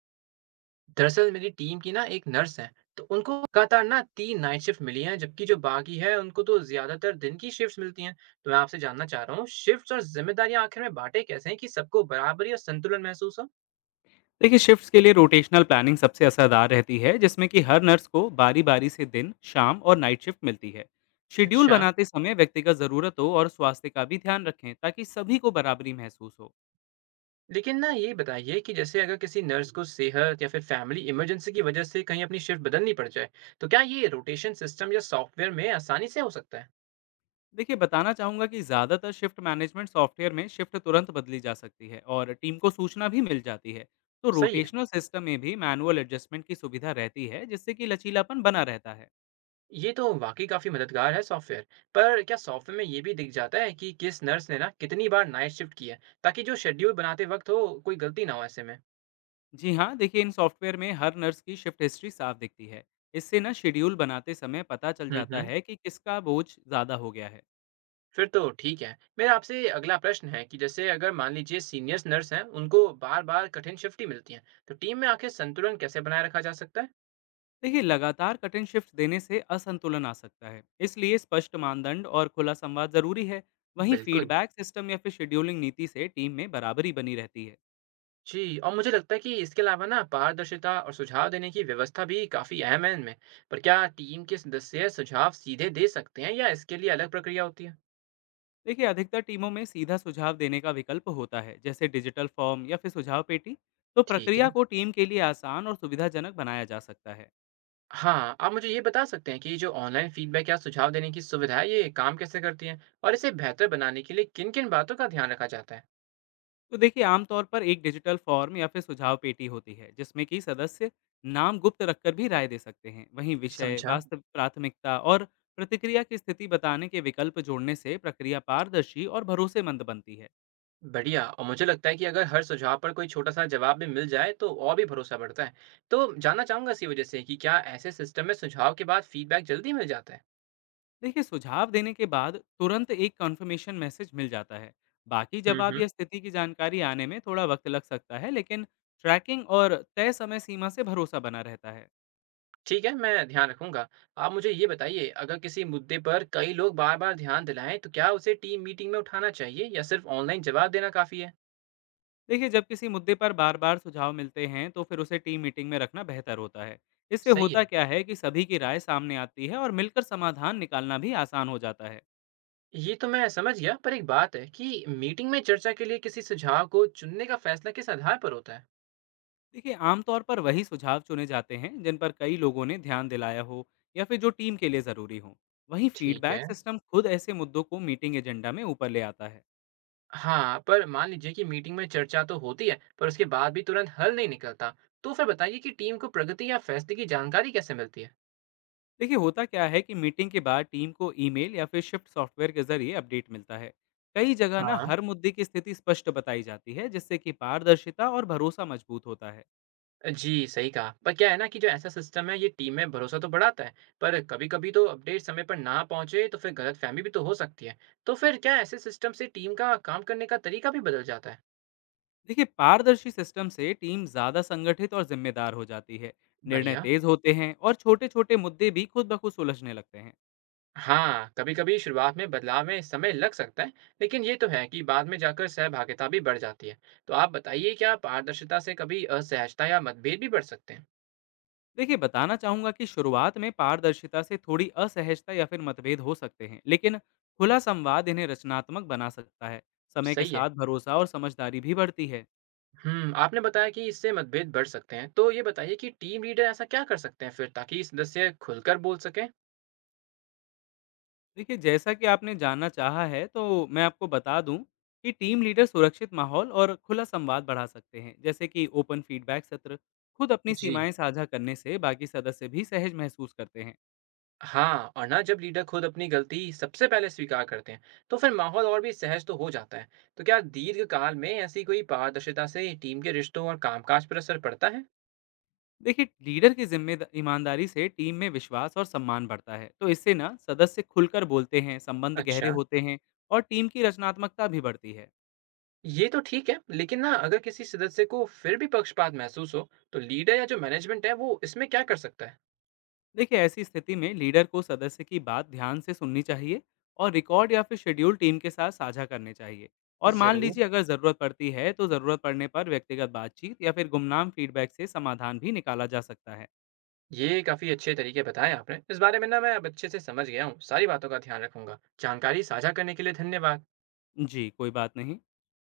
दरअसल मेरी टीम की ना एक नर्स है। तो उनको लगातार ना 3 नाइट शिफ्ट मिली हैं, जबकि जो बाकी है उनको तो ज्यादातर दिन की शिफ्ट्स मिलती हैं। तो मैं आपसे जानना चाह रहा हूँ, शिफ्ट्स और जिम्मेदारियां आखिर में बांटे कैसे हैं कि सबको बराबरी और संतुलन महसूस हो। देखिए, शिफ्ट्स के लिए रोटेशनल प्लानिंग सबसे असरदार रहती है जिसमें कि हर नर्स को बारी बारी से दिन शाम और नाइट शिफ्ट मिलती है। शेड्यूल अच्छा, बनाते समय व्यक्तिगत ज़रूरतों और स्वास्थ्य का भी ध्यान रखें ताकि सभी को बराबरी महसूस हो। लेकिन ना ये बताइए कि जैसे अगर किसी नर्स को सेहत या फिर फैमिली इमरजेंसी की वजह से कहीं अपनी शिफ्ट बदलनी पड़ जाए, तो क्या ये रोटेशन सिस्टम या सॉफ्टवेयर में आसानी से हो सकता है? देखिए, बताना चाहूँगा कि ज़्यादातर शिफ्ट मैनेजमेंट सॉफ्टवेयर में शिफ्ट तुरंत बदली जा सकती है और टीम को सूचना भी मिल जाती है। तो सही है। रोटेशनल सिस्टम में भी मैनुअल एडजस्टमेंट की सुविधा रहती है जिससे कि लचीलापन बना रहता है। ये तो वाकई काफ़ी मददगार है सॉफ्टवेयर। पर क्या सॉफ्टवेयर में ये भी दिख जाता है कि किस नर्स ने ना कितनी बार नाइट शिफ्ट की है, ताकि जो शेड्यूल बनाते वक़्त हो, कोई गलती ना हो ऐसे में? जी हाँ, देखिए, इन सॉफ्टवेयर में हर नर्स की शिफ्ट हिस्ट्री साफ दिखती है। इससे ना शेड्यूल बनाते समय पता चल हुँ, जाता हुँ। है कि किसका बोझ ज़्यादा हो गया है। फिर तो ठीक है। मेरा आपसे अगला प्रश्न है कि जैसे अगर मान लीजिए सीनियर्स नर्स हैं, उनको बार-बार कठिन शिफ्ट ही मिलती हैं, तो टीम में आखिर संतुलन कैसे बनाए रखा जा सकता है? देखिए, लगातार कठिन शिफ्ट देने से असंतुलन आ सकता है, इसलिए स्पष्ट मानदंड और खुला संवाद ज़रूरी है। वहीं बिल्कुल। फीडबैक सिस्टम या फिर शेड्यूलिंग नीति से टीम में बराबरी बनी रहती है। जी, और मुझे लगता है कि इसके अलावा ना पारदर्शिता और सुझाव देने की व्यवस्था भी काफ़ी अहम है इनमें। पर क्या टीम के सदस्य सुझाव सीधे दे सकते हैं या इसके लिए अलग प्रक्रिया होती है? देखिए, अधिकतर टीमों में सीधा सुझाव देने का विकल्प होता है, जैसे डिजिटल फॉर्म या फिर सुझाव पेटी। तो ठीक है। प्रक्रिया को टीम के लिए आसान और सुविधाजनक बनाया जा सकता है। हाँ, आप मुझे ये बता सकते हैं कि ये जो ऑनलाइन फ़ीडबैक या सुझाव देने की सुविधा है, ये काम कैसे करती है? और इसे बेहतर बनाने के लिए किन-किन बातों का ध्यान रखा जाता है? तो देखिए, आमतौर पर एक डिजिटल फॉर्म या फिर सुझाव पेटी होती है जिसमें कि सदस्य नाम गुप्त रखकर भी राय दे सकते हैं। वहीं विषय, समझा। वास्तविक प्राथमिकता और प्रतिक्रिया की स्थिति बताने के विकल्प जोड़ने से प्रक्रिया पारदर्शी और भरोसेमंद बनती है। बढ़िया, और मुझे लगता है कि अगर हर सुझाव पर कोई छोटा-सा जवाब भी मिल जाए, तो और भी भरोसा बढ़ता है। तो जानना चाहूँगा इसी वजह से कि क्या ऐसे सिस्टम में सुझाव के बाद फ़ीडबैक जल्दी मिल जाता है? देखिए, सुझाव देने के बाद तुरंत एक कंफर्मेशन मैसेज मिल जाता है। बाकी हुँ, जवाब हुँ। या स्थिति की जानकारी आने में थोड़ा वक्त लग सकता है, लेकिन ट्रैकिंग और तय समय सीमा से भरोसा बना रहता है। ठीक है, मैं ध्यान रखूँगा। आप मुझे ये बताइए, अगर किसी मुद्दे पर कई लोग बार-बार ध्यान दिलाएँ, तो क्या उसे टीम मीटिंग में उठाना चाहिए या सिर्फ़ ऑनलाइन जवाब देना काफ़ी है? देखिए, जब किसी मुद्दे पर बार बार सुझाव मिलते हैं तो फिर उसे टीम मीटिंग में रखना बेहतर होता है। इससे सही होता है। क्या है कि सभी की राय सामने आती है और मिलकर समाधान निकालना भी आसान हो जाता है। ये तो मैं समझ गया, पर एक बात है कि मीटिंग में चर्चा के लिए किसी सुझाव को चुनने का फैसला किस आधार पर होता है? देखिए, आमतौर पर वही सुझाव चुने जाते हैं जिन पर कई लोगों ने ध्यान दिलाया हो या फिर जो टीम के लिए ज़रूरी हो। वहीं ठीक है। फीडबैक सिस्टम खुद ऐसे मुद्दों को मीटिंग एजेंडा में ऊपर ले आता है। हाँ, पर मान लीजिए कि मीटिंग में चर्चा तो होती है, पर उसके बाद भी तुरंत हल नहीं निकलता। तो फिर बताइए कि टीम को प्रगति या फैसले की जानकारी कैसे मिलती है? देखिए, होता क्या है कि मीटिंग के बाद टीम को ईमेल या फिर शिफ्ट सॉफ्टवेयर के जरिए अपडेट मिलता है। कई जगह ना हाँ। हर मुद्दे की स्थिति स्पष्ट बताई जाती है जिससे कि पारदर्शिता और भरोसा मजबूत होता है। जी, सही कहा। पर क्या है ना कि जो ऐसा सिस्टम है, ये टीम में भरोसा तो बढ़ाता है, पर कभी-कभी तो अपडेट समय पर ना पहुंचे, तो फिर गलतफहमी भी तो हो सकती है। तो फिर क्या ऐसे सिस्टम से टीम का काम करने का तरीका भी बदल जाता है? देखिए, पारदर्शी सिस्टम से टीम ज़्यादा संगठित और जिम्मेदार हो जाती है। निर्णय बढ़िया। तेज होते हैं और छोटे छोटे मुद्दे भी खुद ब खुद सुलझने लगते हैं। हाँ, कभी-कभी शुरुआत में बदलाव में समय लग सकता है, लेकिन ये तो है कि बाद में जाकर सहभागिता भी बढ़ जाती है। तो आप बताइए, क्या पारदर्शिता से कभी असहजता या मतभेद भी बढ़ सकते हैं? देखिए, बताना चाहूंगा कि शुरुआत में पारदर्शिता से थोड़ी असहजता या फिर मतभेद हो सकते हैं, लेकिन खुला संवाद इन्हें रचनात्मक बना सकता है। समय के सही है। साथ भरोसा और समझदारी भी बढ़ती है। हम्म, आपने बताया कि इससे मतभेद बढ़ सकते हैं, तो ये बताइए कि टीम लीडर ऐसा क्या कर सकते हैं फिर ताकि सदस्य खुलकर बोल सकें? देखिए, जैसा कि आपने जानना चाहा है तो मैं आपको बता दूं कि टीम लीडर सुरक्षित माहौल और खुला संवाद बढ़ा सकते हैं, जैसे कि ओपन फीडबैक सत्र। खुद अपनी जी। सीमाएं साझा करने से बाकी सदस्य भी सहज महसूस करते हैं। हाँ, और ना जब लीडर खुद अपनी गलती सबसे पहले स्वीकार करते हैं, तो फिर माहौल और भी सहज तो हो जाता है। तो क्या दीर्घ काल में ऐसी कोई पारदर्शिता से टीम के रिश्तों और कामकाज पर असर पड़ता है? देखिए, लीडर की जिम्मेदार ईमानदारी से टीम में विश्वास और सम्मान बढ़ता है। तो इससे ना सदस्य खुलकर बोलते हैं, संबंध गहरे अच्छा। होते हैं और टीम की रचनात्मकता भी बढ़ती है। ये तो ठीक है, लेकिन ना अगर किसी सदस्य को फिर भी पक्षपात महसूस हो, तो लीडर या जो मैनेजमेंट है वो इसमें क्या कर सकता है? देखिए, ऐसी स्थिति में लीडर को सदस्य की बात ध्यान से सुननी चाहिए और रिकॉर्ड या फिर शेड्यूल टीम के साथ साझा करने चाहिए। और मान ज़रूर। लीजिए, अगर ज़रूरत पड़ती है तो ज़रूरत पड़ने पर व्यक्तिगत बातचीत या फिर गुमनाम फीडबैक से समाधान भी निकाला जा सकता है। ये काफ़ी अच्छे तरीके बताए आपने। इस बारे में ना मैं अब अच्छे से समझ गया हूँ। सारी बातों का ध्यान रखूंगा। जानकारी साझा करने के लिए धन्यवाद। जी, कोई बात नहीं।